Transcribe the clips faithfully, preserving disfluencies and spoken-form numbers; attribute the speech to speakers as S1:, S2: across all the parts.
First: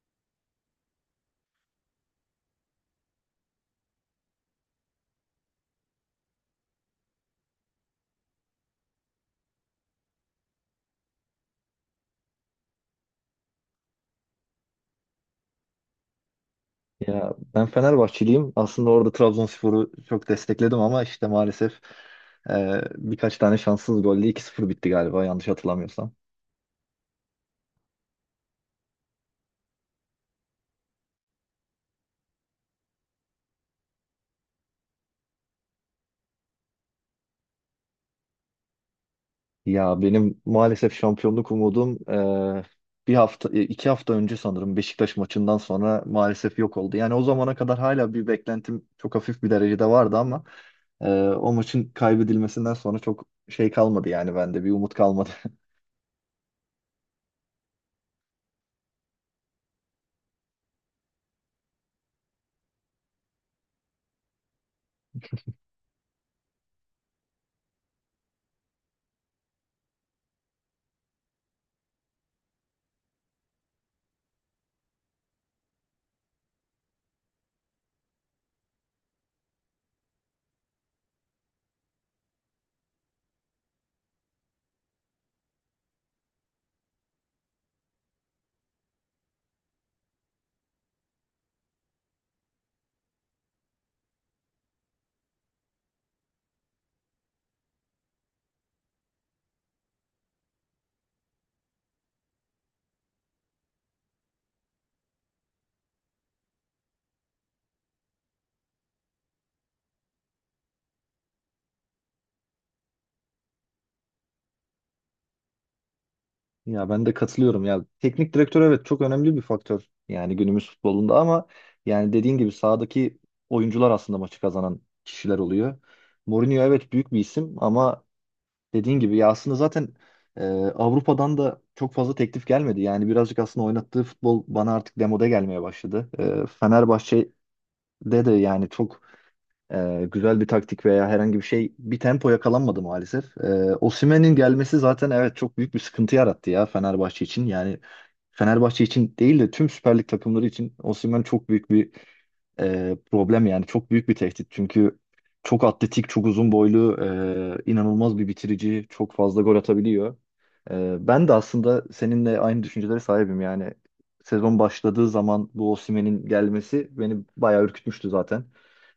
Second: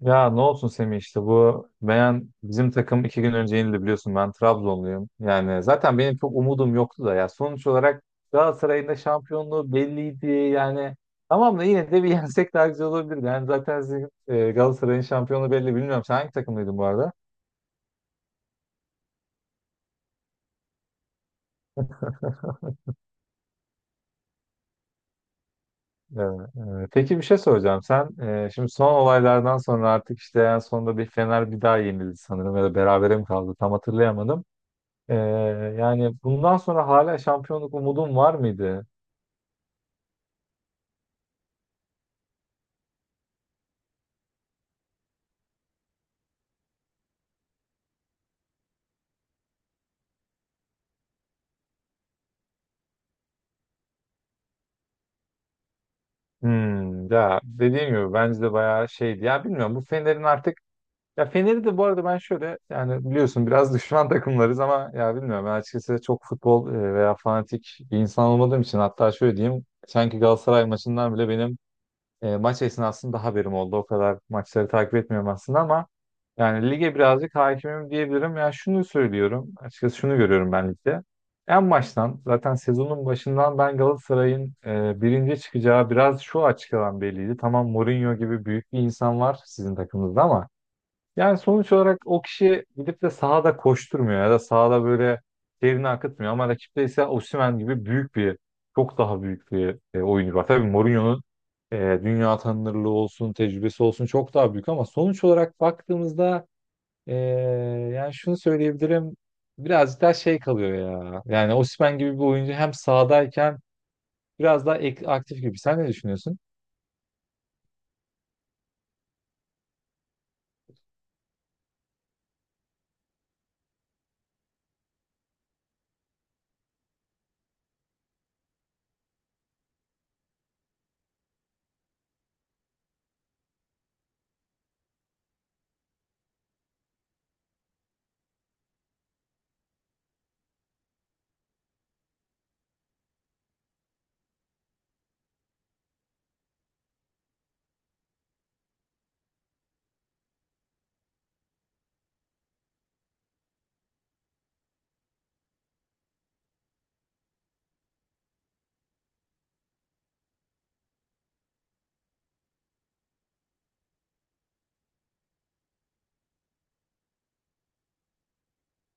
S1: Ya ne olsun Semih, işte bu Meyan bizim takım iki gün önce yenildi, biliyorsun ben Trabzonluyum. Yani zaten benim çok umudum yoktu da, ya sonuç olarak Galatasaray'ın da şampiyonluğu belliydi yani. Tamam da yine de bir yensek daha güzel olabilirdi. Yani zaten sizin, e, Galatasaray'ın şampiyonluğu belli, bilmiyorum. Sen hangi takımlıydın bu arada?
S2: Ya ben Fenerbahçeliyim. Aslında orada Trabzonspor'u çok destekledim ama işte maalesef e, birkaç tane şanssız golle iki sıfır bitti galiba yanlış hatırlamıyorsam.
S1: Ee, e, peki, bir şey soracağım. Sen e, şimdi son olaylardan sonra artık işte en sonunda bir Fener bir daha yenildi sanırım ya da berabere mi kaldı, tam hatırlayamadım. Ee, Yani bundan sonra hala şampiyonluk umudun var mıydı?
S2: Ya benim maalesef şampiyonluk umudum e, bir hafta e, iki hafta önce sanırım Beşiktaş maçından sonra maalesef yok oldu. Yani o zamana kadar hala bir beklentim çok hafif bir derecede vardı ama e, o maçın kaybedilmesinden sonra çok şey kalmadı yani bende bir umut kalmadı.
S1: Hmm, ya dediğim gibi bence de bayağı şeydi. Ya bilmiyorum bu Fener'in artık, ya Fener'i de bu arada ben şöyle, yani biliyorsun biraz düşman takımlarız ama ya bilmiyorum, ben açıkçası çok futbol e, veya fanatik bir insan olmadığım için, hatta şöyle diyeyim, sanki Galatasaray maçından bile benim e, maç esnasında haberim oldu. O kadar maçları takip etmiyorum aslında ama yani lige birazcık hakimim diyebilirim. Ya şunu söylüyorum. Açıkçası şunu görüyorum ben ligde. En baştan zaten, sezonun başından, ben Galatasaray'ın e, birinci çıkacağı biraz şu açıdan belliydi. Tamam, Mourinho gibi büyük bir insan var sizin takımınızda ama yani sonuç olarak o kişi gidip de sahada koşturmuyor ya da sahada böyle terini akıtmıyor, ama rakipte ise Osimhen gibi büyük bir çok daha büyük bir e, oyuncu var. Tabii Mourinho'nun e, dünya tanınırlığı olsun, tecrübesi olsun çok daha büyük ama sonuç olarak baktığımızda e, yani şunu söyleyebilirim, birazcık daha şey kalıyor ya. Yani Osimhen gibi bir oyuncu hem sahadayken biraz daha ek- aktif gibi. Sen ne düşünüyorsun?
S2: Ya ben de katılıyorum ya. Teknik direktör evet çok önemli bir faktör yani günümüz futbolunda ama yani dediğin gibi sahadaki oyuncular aslında maçı kazanan kişiler oluyor. Mourinho evet büyük bir isim ama dediğin gibi ya aslında zaten e, Avrupa'dan da çok fazla teklif gelmedi. Yani birazcık aslında oynattığı futbol bana artık demode gelmeye başladı. E, Fenerbahçe'de de yani çok ee, güzel bir taktik veya herhangi bir şey bir tempo yakalanmadı maalesef. Ee, Osimhen'in gelmesi zaten evet çok büyük bir sıkıntı yarattı ya Fenerbahçe için. Yani Fenerbahçe için değil de tüm Süper Lig takımları için Osimhen çok büyük bir e, problem yani çok büyük bir tehdit. Çünkü çok atletik, çok uzun boylu, e, inanılmaz bir bitirici, çok fazla gol atabiliyor. E, ben de aslında seninle aynı düşüncelere sahibim yani. Sezon başladığı zaman bu Osimhen'in gelmesi beni bayağı ürkütmüştü zaten.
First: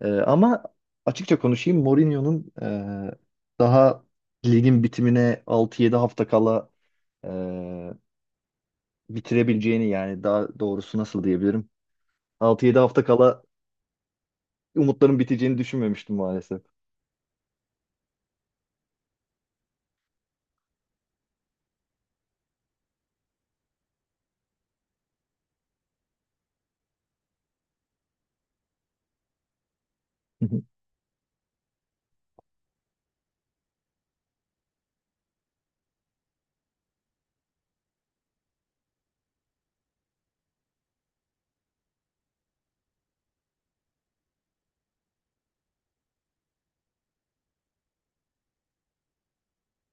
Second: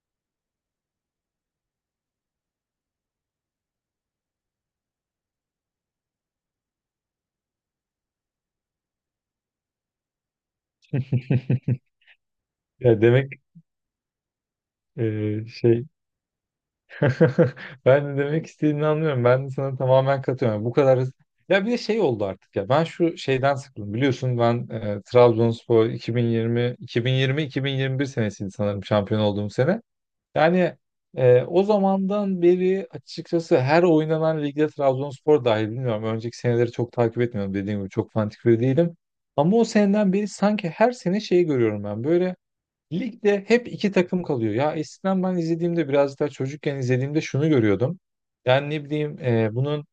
S2: Ee, ama açıkça konuşayım Mourinho'nun e, daha ligin bitimine altı yedi hafta kala e, bitirebileceğini yani daha doğrusu nasıl diyebilirim? Altı yedi
S1: Ya
S2: hafta
S1: demek
S2: kala
S1: e,
S2: umutların biteceğini
S1: şey...
S2: düşünmemiştim maalesef.
S1: Ben de demek istediğini anlıyorum. Ben de sana tamamen katılıyorum. Bu kadar hızlı. Ya bir de şey oldu artık ya. Ben şu şeyden sıkıldım. Biliyorsun ben e, Trabzonspor 2020 2020 iki bin yirmi bir senesiydi sanırım şampiyon olduğum sene.
S2: Hı hı.
S1: Yani e, o zamandan beri açıkçası her oynanan ligde, Trabzonspor dahil, bilmiyorum. Önceki seneleri çok takip etmiyorum. Dediğim gibi çok fanatik biri değilim. Ama o seneden beri sanki her sene şeyi görüyorum ben. Böyle ligde hep iki takım kalıyor. Ya eskiden ben izlediğimde, biraz daha çocukken izlediğimde, şunu görüyordum. Yani ne bileyim e, bunun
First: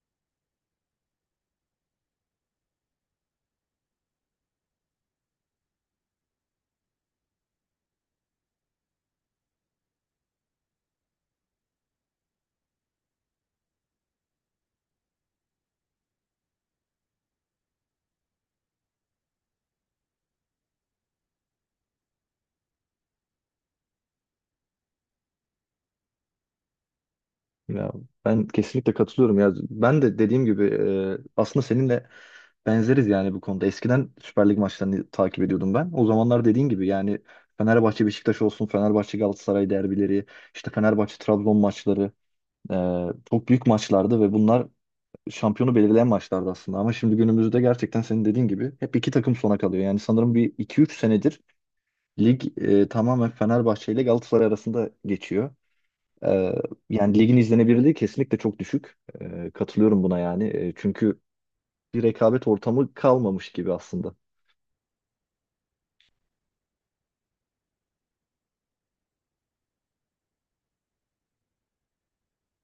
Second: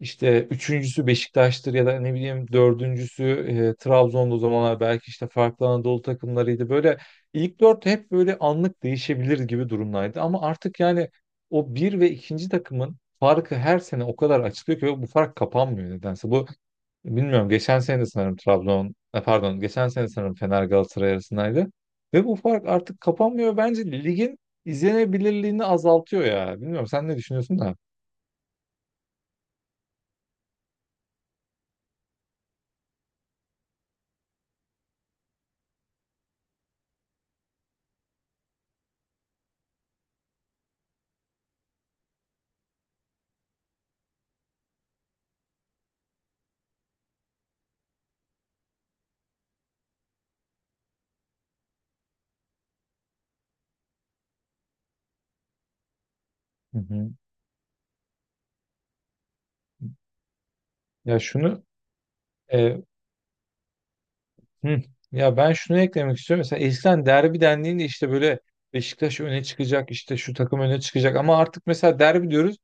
S1: işte üçüncüsü Beşiktaş'tır ya da ne bileyim dördüncüsü e, Trabzon'da, o zamanlar belki işte farklı Anadolu takımlarıydı. Böyle ilk dört hep böyle anlık değişebilir gibi durumdaydı. Ama artık yani o bir ve ikinci takımın farkı her sene o kadar açılıyor ki, ve bu fark kapanmıyor nedense. Bu, bilmiyorum, geçen sene de sanırım Trabzon e, pardon geçen sene sanırım Fener Galatasaray arasındaydı. Ve bu fark artık kapanmıyor. Bence ligin izlenebilirliğini azaltıyor ya. Bilmiyorum, sen ne düşünüyorsun da.
S2: Ya ben kesinlikle katılıyorum ya. Ben de dediğim gibi e, aslında seninle benzeriz yani bu konuda. Eskiden Süper Lig maçlarını takip ediyordum ben. O zamanlar dediğin gibi yani Fenerbahçe Beşiktaş olsun, Fenerbahçe Galatasaray derbileri, işte Fenerbahçe Trabzon maçları. Ee, çok büyük maçlardı ve bunlar şampiyonu belirleyen maçlardı aslında. Ama şimdi günümüzde gerçekten senin dediğin gibi hep iki takım sona kalıyor. Yani sanırım bir iki üç senedir lig e, tamamen Fenerbahçe ile Galatasaray arasında geçiyor. Ee,
S1: Hı hı.
S2: Yani ligin izlenebilirliği kesinlikle çok düşük. Ee, katılıyorum buna yani. Ee,
S1: Ya
S2: çünkü
S1: şunu
S2: bir rekabet
S1: e,
S2: ortamı kalmamış gibi aslında.
S1: hı, Ya ben şunu eklemek istiyorum. Mesela eskiden derbi dendiğinde işte böyle Beşiktaş öne çıkacak, işte şu takım öne çıkacak, ama artık mesela derbi diyoruz.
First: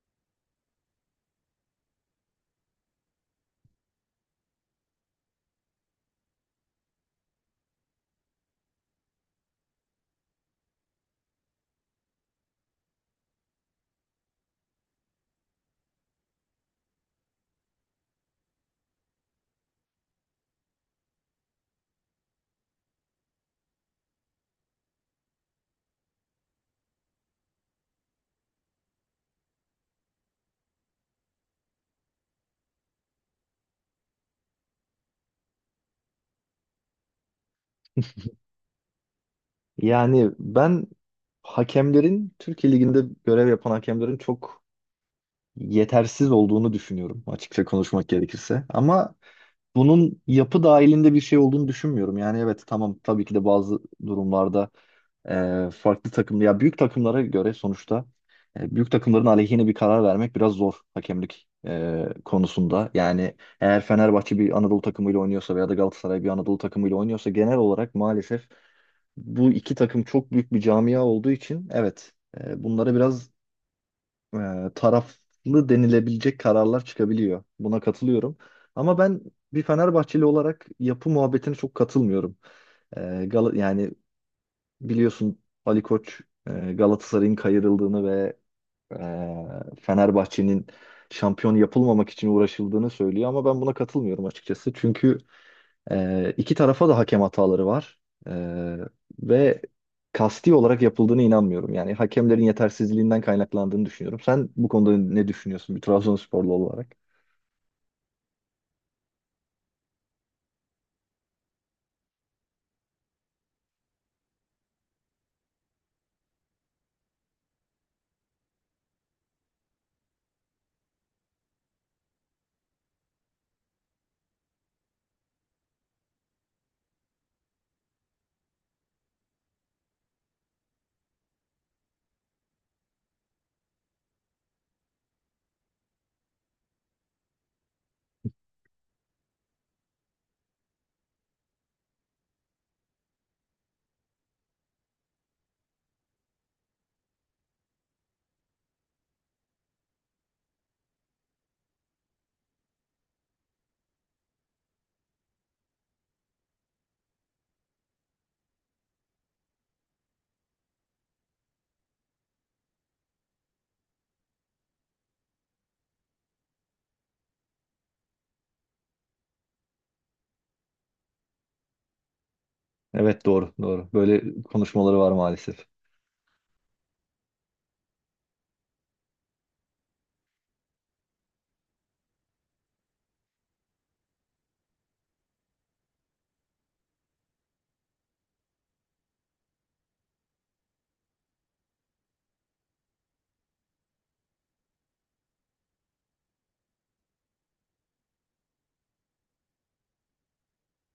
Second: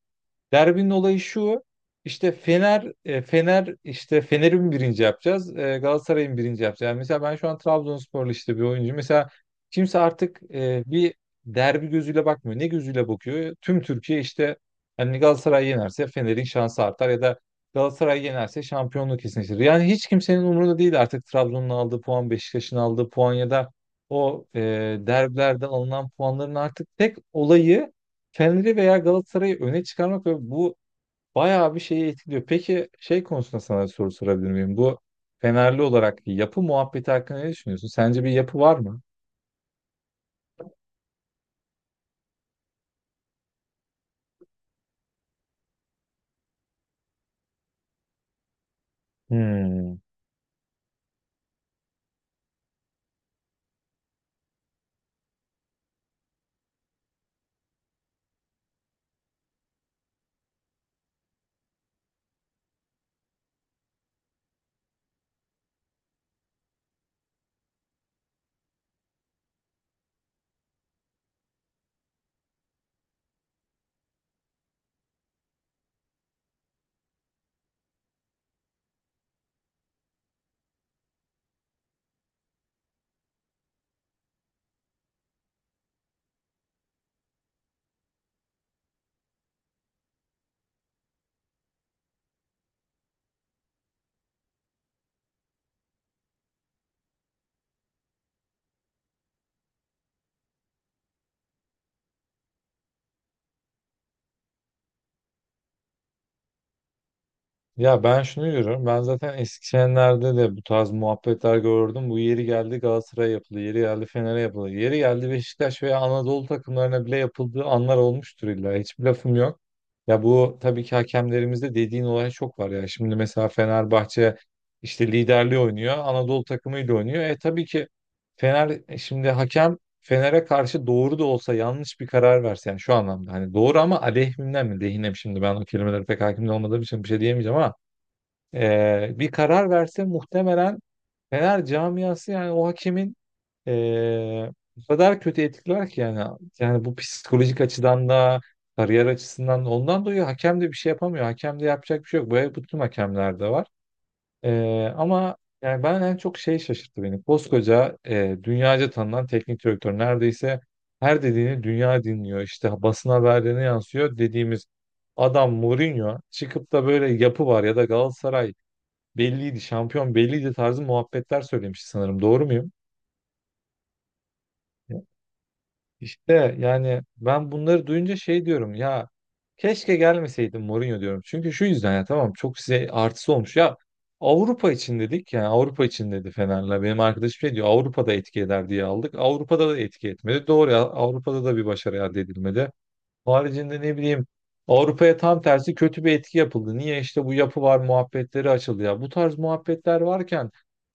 S1: Derbinin olayı şu. İşte Fener, e, Fener işte Fener'i mi birinci yapacağız, e, Galatasaray'ı mı birinci yapacağız? Yani mesela ben şu an Trabzonsporlu işte bir oyuncu. Mesela kimse artık e, bir derbi gözüyle bakmıyor. Ne gözüyle bakıyor? Tüm Türkiye işte hani Galatasaray yenerse Fener'in şansı artar ya da Galatasaray yenerse şampiyonluk kesinleşir. Yani hiç kimsenin umurunda değil artık Trabzon'un aldığı puan, Beşiktaş'ın aldığı puan ya da o e, derbilerde alınan puanların artık tek olayı Fener'i veya Galatasaray'ı öne çıkarmak, ve bu bayağı bir şeyi etkiliyor. Peki şey konusunda sana soru sorabilir miyim? Bu, Fenerli olarak, yapı muhabbeti hakkında ne düşünüyorsun? Sence bir yapı var mı?
S2: Yani ben hakemlerin Türkiye Ligi'nde görev yapan hakemlerin çok yetersiz olduğunu düşünüyorum açıkça konuşmak gerekirse. Ama
S1: Hmm.
S2: bunun yapı dahilinde bir şey olduğunu düşünmüyorum. Yani evet tamam tabii ki de bazı durumlarda e, farklı takım ya büyük takımlara göre sonuçta e, büyük takımların aleyhine bir karar vermek biraz zor hakemlik e, konusunda. Yani eğer Fenerbahçe bir Anadolu takımıyla oynuyorsa veya da Galatasaray bir Anadolu takımıyla oynuyorsa genel olarak maalesef bu iki takım çok büyük bir camia olduğu için evet e, bunlara biraz e, taraflı denilebilecek kararlar çıkabiliyor. Buna katılıyorum. Ama ben bir Fenerbahçeli olarak yapı muhabbetine çok katılmıyorum. E, Gal- yani biliyorsun Ali Koç e, Galatasaray'ın kayırıldığını ve e, Fenerbahçe'nin şampiyon yapılmamak için uğraşıldığını söylüyor ama ben buna katılmıyorum açıkçası. Çünkü ee, iki tarafa da hakem hataları var. Ee, Ve kasti olarak yapıldığına inanmıyorum. Yani hakemlerin yetersizliğinden kaynaklandığını düşünüyorum. Sen bu konuda ne düşünüyorsun bir Trabzonsporlu olarak?
S1: Ya ben şunu diyorum. Ben zaten Eskişehir'lerde de bu tarz muhabbetler gördüm. Bu yeri geldi Galatasaray'a yapıldı. Yeri geldi Fener'e yapıldı. Yeri geldi Beşiktaş veya Anadolu takımlarına bile yapıldığı anlar olmuştur illa. Hiçbir lafım yok. Ya bu tabii ki, hakemlerimizde dediğin olay çok var ya. Şimdi mesela Fenerbahçe işte liderliği oynuyor. Anadolu takımıyla oynuyor. E tabii ki, Fener e şimdi hakem Fener'e karşı doğru da olsa yanlış bir karar verse, yani şu anlamda, hani doğru ama aleyhimden mi lehine mi, şimdi ben o kelimelere pek hakim olmadığım için bir şey diyemeyeceğim, ama e, bir karar verse muhtemelen Fener camiası, yani o hakemin e, o kadar kötü etkiler ki, yani yani bu psikolojik açıdan da kariyer açısından da ondan dolayı hakem de bir şey yapamıyor. Hakem de yapacak bir şey yok. Böyle bütün hakemlerde var. Ee, ama yani ben en çok şey şaşırttı beni. Koskoca e, dünyaca tanınan teknik direktör, neredeyse her dediğini dünya dinliyor. İşte basın haberlerine yansıyor dediğimiz adam Mourinho çıkıp da böyle yapı var ya da Galatasaray belliydi, şampiyon belliydi tarzı muhabbetler söylemiş sanırım. Doğru muyum?
S2: Evet doğru doğru. Böyle konuşmaları var maalesef.
S1: İşte yani ben bunları duyunca şey diyorum ya, keşke gelmeseydim Mourinho diyorum. Çünkü şu yüzden, ya tamam çok size artısı olmuş. Ya Avrupa için dedik, yani Avrupa için dedi Fener'le. Benim arkadaşım şey diyor, Avrupa'da etki eder diye aldık. Avrupa'da da etki etmedi. Doğru, ya Avrupa'da da bir başarı elde edilmedi. Haricinde ne bileyim, Avrupa'ya tam tersi kötü bir etki yapıldı. Niye? İşte bu yapı var muhabbetleri açıldı ya. Bu tarz muhabbetler varken,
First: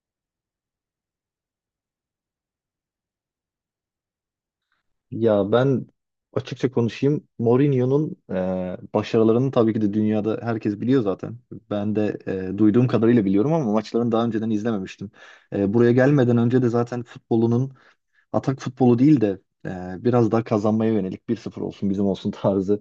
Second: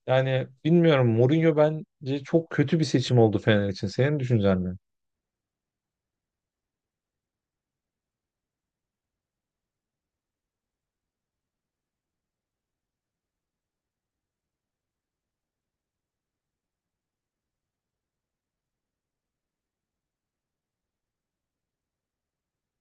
S1: yani bilmiyorum, Mourinho bence çok kötü bir seçim oldu Fener için. Senin düşüncen ne?
S2: Ya ben açıkça konuşayım. Mourinho'nun e, başarılarını tabii ki de dünyada herkes biliyor zaten. Ben de e, duyduğum kadarıyla biliyorum ama maçlarını daha önceden izlememiştim. E, buraya gelmeden önce de zaten futbolunun atak futbolu değil de e, biraz daha kazanmaya yönelik bir sıfır olsun bizim olsun tarzı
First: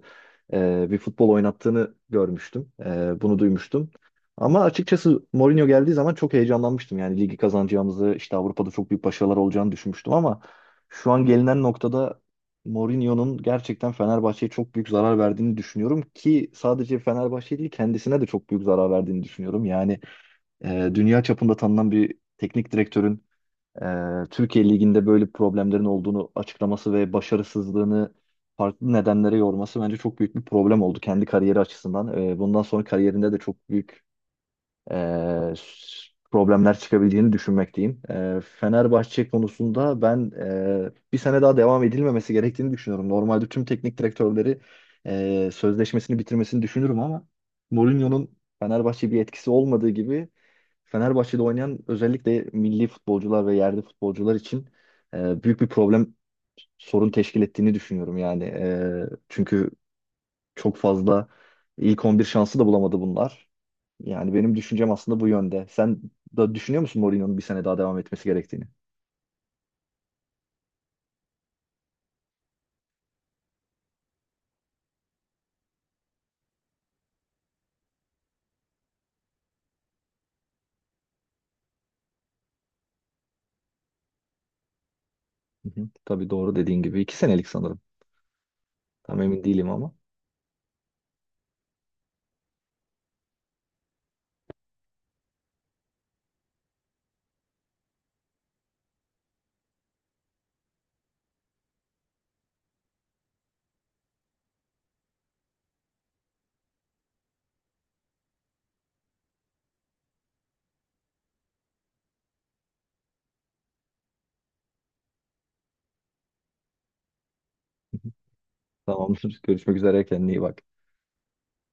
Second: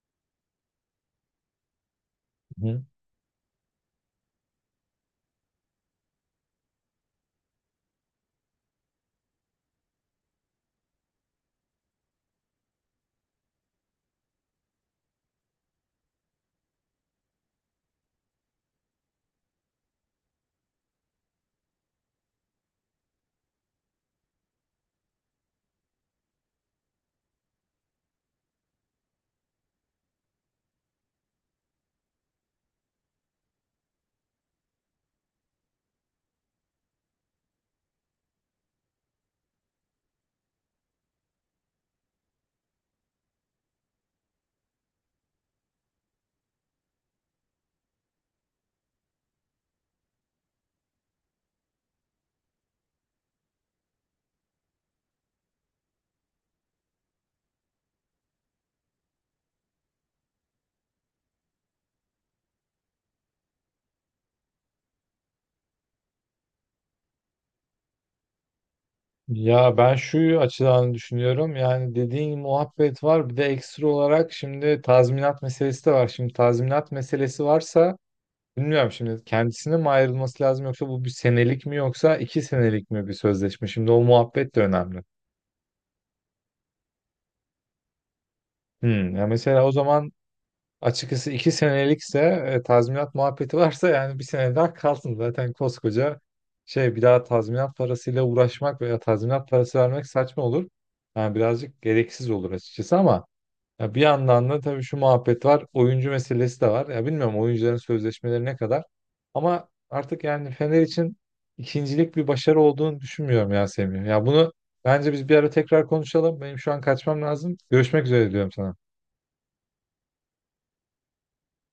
S2: e, bir futbol oynattığını görmüştüm.
S1: Hı.
S2: E, bunu duymuştum. Ama açıkçası Mourinho geldiği zaman çok heyecanlanmıştım. Yani ligi kazanacağımızı, işte Avrupa'da çok büyük başarılar olacağını düşünmüştüm ama şu an gelinen noktada Mourinho'nun gerçekten Fenerbahçe'ye çok büyük zarar verdiğini düşünüyorum ki sadece Fenerbahçe değil kendisine de çok büyük zarar verdiğini düşünüyorum. Yani e, dünya çapında tanınan bir teknik direktörün e, Türkiye Ligi'nde böyle problemlerin olduğunu açıklaması ve başarısızlığını farklı nedenlere yorması bence çok büyük bir problem oldu kendi kariyeri açısından. E, bundan sonra kariyerinde de çok büyük e, s- problemler çıkabileceğini düşünmekteyim. E, Fenerbahçe konusunda ben e, bir sene daha devam edilmemesi gerektiğini düşünüyorum. Normalde tüm teknik direktörleri e, sözleşmesini bitirmesini düşünürüm ama Mourinho'nun Fenerbahçe bir etkisi olmadığı gibi Fenerbahçe'de oynayan özellikle milli futbolcular ve yerli futbolcular için e, büyük bir problem sorun teşkil ettiğini düşünüyorum yani. E, çünkü çok fazla ilk on bir şansı da bulamadı bunlar. Yani benim düşüncem aslında bu yönde. Sen da düşünüyor musun Mourinho'nun bir sene daha devam etmesi gerektiğini?
S1: Ya ben şu açıdan düşünüyorum. Yani dediğin muhabbet var. Bir de ekstra olarak şimdi tazminat meselesi de var. Şimdi tazminat meselesi varsa, bilmiyorum, şimdi kendisine mi ayrılması lazım, yoksa bu bir senelik mi yoksa iki senelik mi bir sözleşme? Şimdi o muhabbet de önemli.
S2: Hı hı. Tabii doğru dediğin gibi. İki senelik sanırım.
S1: Hmm,
S2: Tam
S1: ya
S2: emin
S1: mesela
S2: değilim
S1: o
S2: ama.
S1: zaman açıkçası iki senelikse, e, tazminat muhabbeti varsa, yani bir sene daha kalsın. Zaten koskoca şey, bir daha tazminat parasıyla uğraşmak veya tazminat parası vermek saçma olur. Yani birazcık gereksiz olur açıkçası ama ya, bir yandan da tabii şu muhabbet var. Oyuncu meselesi de var. Ya bilmiyorum oyuncuların sözleşmeleri ne kadar. Ama artık yani Fener için ikincilik bir başarı olduğunu düşünmüyorum ya Semih. Ya bunu bence biz bir ara tekrar konuşalım. Benim şu an kaçmam lazım. Görüşmek üzere diyorum sana.
S2: Tamamdır. Görüşmek üzere. Kendine iyi bak.